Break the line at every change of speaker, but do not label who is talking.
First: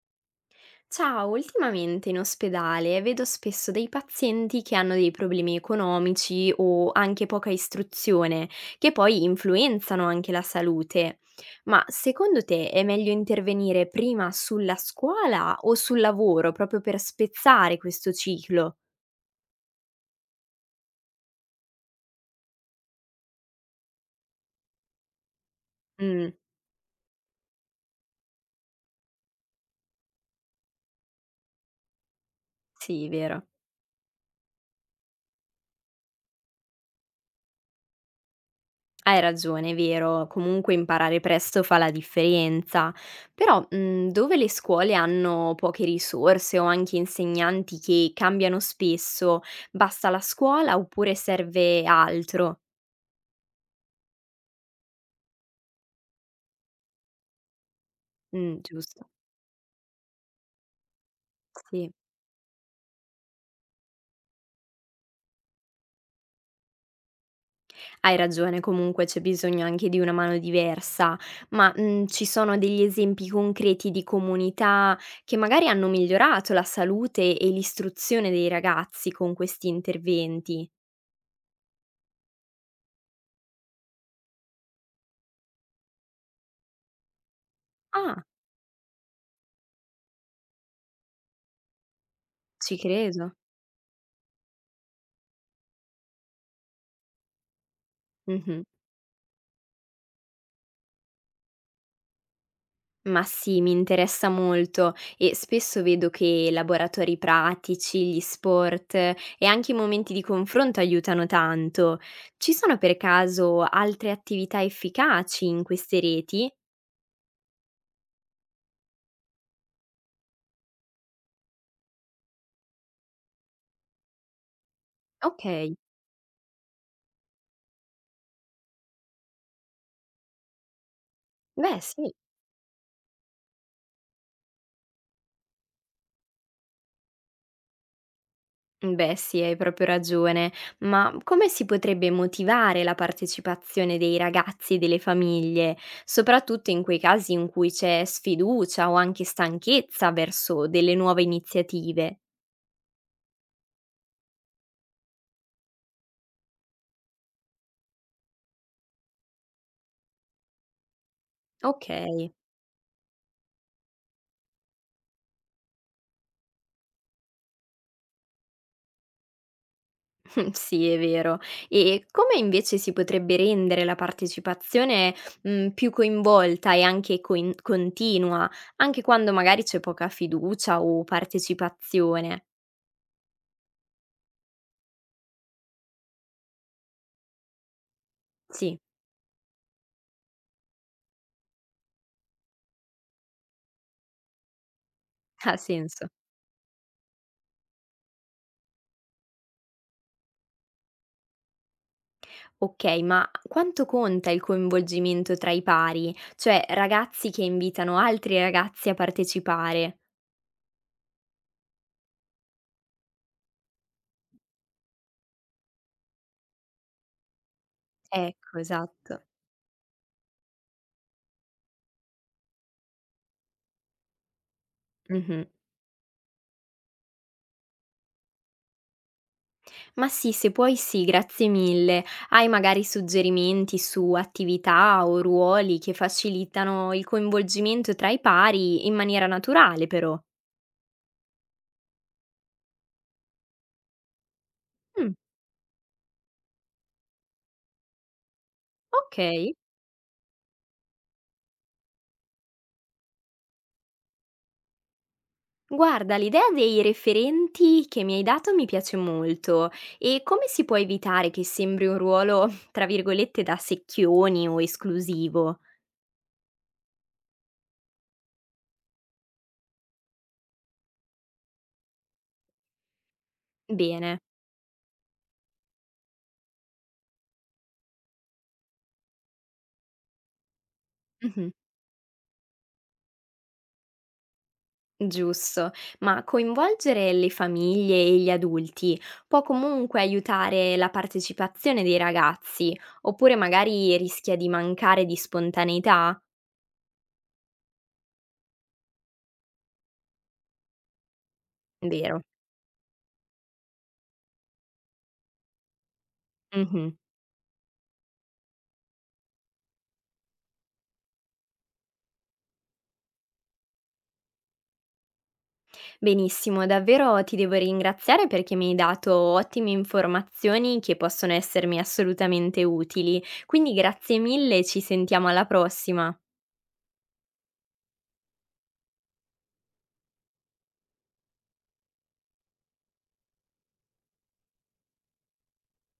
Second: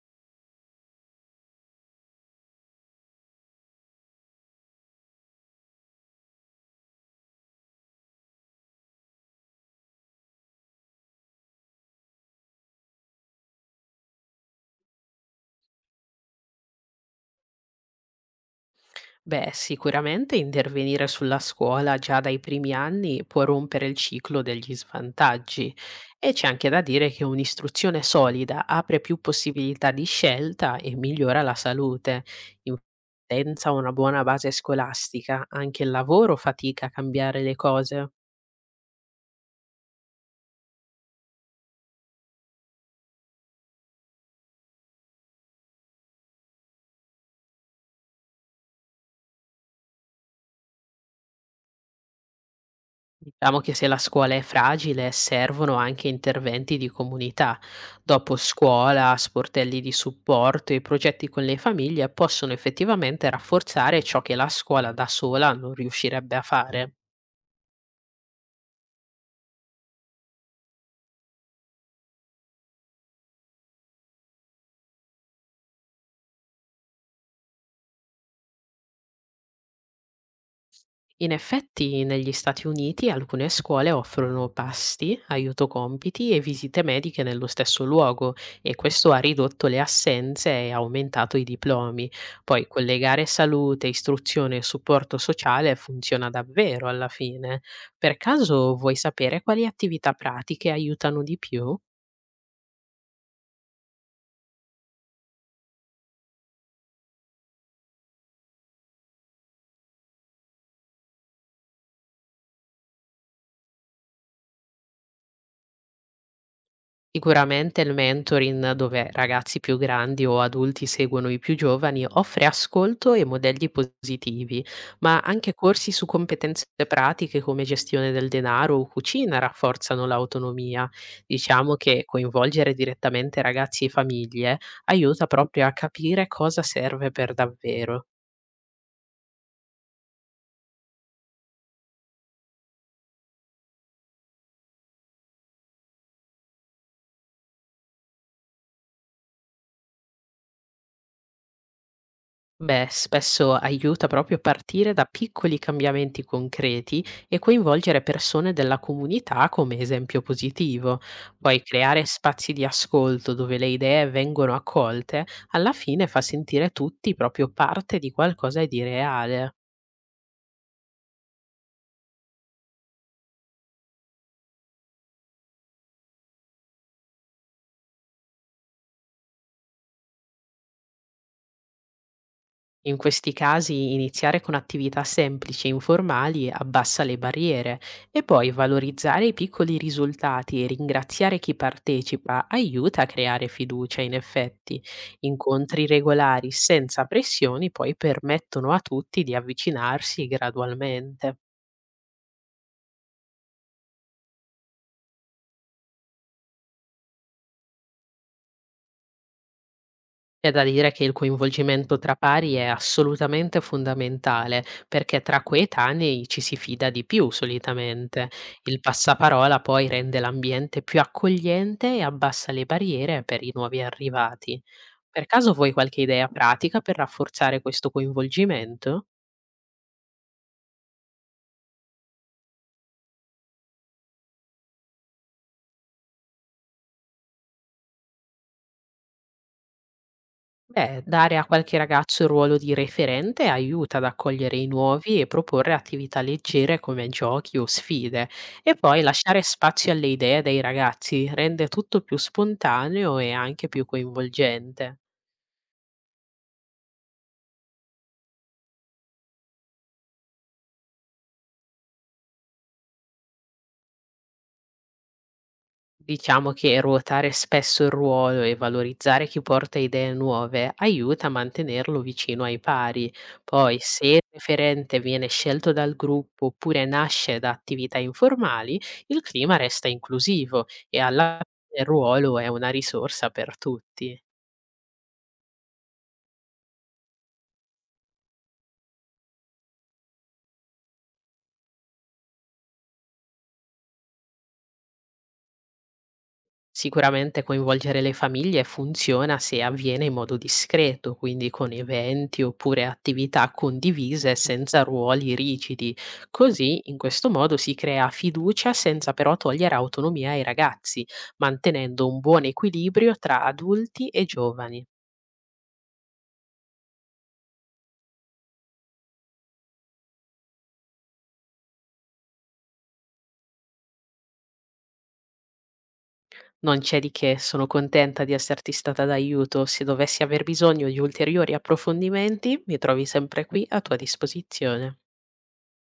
Ciao, ultimamente in ospedale vedo spesso dei pazienti che hanno dei problemi economici o anche poca istruzione, che poi influenzano anche la salute. Ma secondo te è meglio intervenire prima sulla scuola o sul lavoro, proprio per spezzare questo ciclo?
Beh, sicuramente intervenire sulla scuola già dai primi anni può rompere il ciclo degli svantaggi
Mm,
e c'è anche da dire che un'istruzione solida apre più possibilità di scelta e migliora la salute. In-
sì, vero.
Senza una buona base scolastica, anche il lavoro fatica a cambiare le cose.
Hai ragione, è vero, comunque imparare presto fa la differenza, però dove le scuole hanno poche risorse o anche insegnanti che cambiano spesso, basta la scuola oppure serve altro?
Diciamo che se la scuola è fragile, servono anche interventi di comunità. Dopo
Mm, giusto.
scuola, sportelli di supporto e progetti con le
Sì,
famiglie possono effettivamente rafforzare ciò che la scuola da sola non riuscirebbe a fare.
hai ragione, comunque c'è bisogno anche di una mano diversa, ma ci sono degli esempi concreti di comunità che magari hanno migliorato la salute e l'istruzione dei ragazzi con questi interventi?
In effetti, negli Stati Uniti alcune scuole offrono pasti, aiuto compiti e visite mediche nello stesso
Ah,
luogo e questo ha ridotto le assenze e aumentato i diplomi. Poi
ci
collegare
credo.
salute, istruzione e supporto sociale funziona davvero alla fine. Per
Mh-mh.
caso vuoi sapere quali attività pratiche aiutano di più?
Ma sì, mi interessa molto e spesso vedo che laboratori pratici, gli sport, e anche i momenti di confronto aiutano tanto. Ci sono per caso altre attività efficaci in queste reti?
Sicuramente il mentoring, dove ragazzi più grandi o adulti seguono i più giovani, offre ascolto e modelli positivi, ma anche
Okay,
corsi su competenze pratiche come gestione del denaro o cucina rafforzano l'autonomia. Diciamo
beh
che
sì.
coinvolgere direttamente ragazzi e famiglie aiuta proprio a capire cosa serve per davvero.
Beh sì, hai proprio ragione. Ma come si potrebbe motivare la partecipazione dei ragazzi e delle famiglie, soprattutto in quei casi in cui c'è sfiducia o anche stanchezza verso delle nuove iniziative?
Beh, spesso aiuta proprio partire da piccoli cambiamenti concreti e coinvolgere persone della comunità come esempio positivo. Poi creare
Okay,
spazi di ascolto dove le idee vengono accolte, alla fine fa sentire tutti proprio parte di qualcosa di reale.
sì è vero. E come invece si potrebbe rendere la partecipazione, più coinvolta e anche coin continua, anche quando magari c'è poca fiducia o partecipazione?
In questi casi iniziare con attività semplici e informali abbassa le barriere e poi
Sì,
valorizzare i piccoli risultati e ringraziare chi partecipa aiuta a creare fiducia in effetti.
ha
Incontri
senso.
regolari senza pressioni poi permettono a tutti di avvicinarsi gradualmente.
Okay, ma quanto conta il coinvolgimento tra i pari? Cioè ragazzi che invitano altri ragazzi a partecipare.
C'è da dire che il coinvolgimento tra pari è assolutamente fondamentale, perché tra coetanei ci si fida di più solitamente.
Ecco,
Il
esatto.
passaparola poi rende l'ambiente più accogliente e abbassa le barriere per i nuovi arrivati. Per
Mh-mh.
caso vuoi qualche idea pratica per rafforzare questo coinvolgimento?
Ma sì, se puoi sì, grazie mille. Hai magari suggerimenti su attività o ruoli che facilitano il coinvolgimento tra i pari in maniera naturale però?
Beh, dare a qualche ragazzo il ruolo di referente aiuta ad accogliere i
Mh,
nuovi e proporre attività leggere come giochi o sfide. E poi lasciare
okay.
spazio alle idee dei ragazzi rende tutto più spontaneo e anche più coinvolgente.
Guarda, l'idea dei referenti che mi hai dato mi piace molto. E come si può evitare che sembri un ruolo, tra virgolette, "da secchioni" o esclusivo?
Diciamo che ruotare spesso il ruolo e valorizzare chi porta idee nuove aiuta a mantenerlo vicino ai pari. Poi, se
Bene.
il referente viene scelto dal gruppo oppure nasce da attività informali, il clima resta inclusivo e alla
Mh-mh.
fine il ruolo è una risorsa per tutti.
Giusto, ma coinvolgere le famiglie e gli adulti può comunque aiutare la partecipazione dei ragazzi, oppure magari rischia di mancare di spontaneità?
Sicuramente coinvolgere le famiglie funziona se avviene in modo discreto, quindi con
Vero.
eventi oppure attività condivise senza ruoli rigidi. Così,
Mhm.
in questo modo, si crea fiducia senza però togliere autonomia ai ragazzi, mantenendo un buon equilibrio tra adulti e giovani.
Benissimo, davvero ti devo ringraziare perché mi hai dato ottime informazioni che possono essermi assolutamente utili. Quindi grazie mille, ci sentiamo alla prossima.
Non c'è di che, sono contenta di esserti stata d'aiuto. Se dovessi aver bisogno di ulteriori approfondimenti, mi trovi sempre qui a tua disposizione.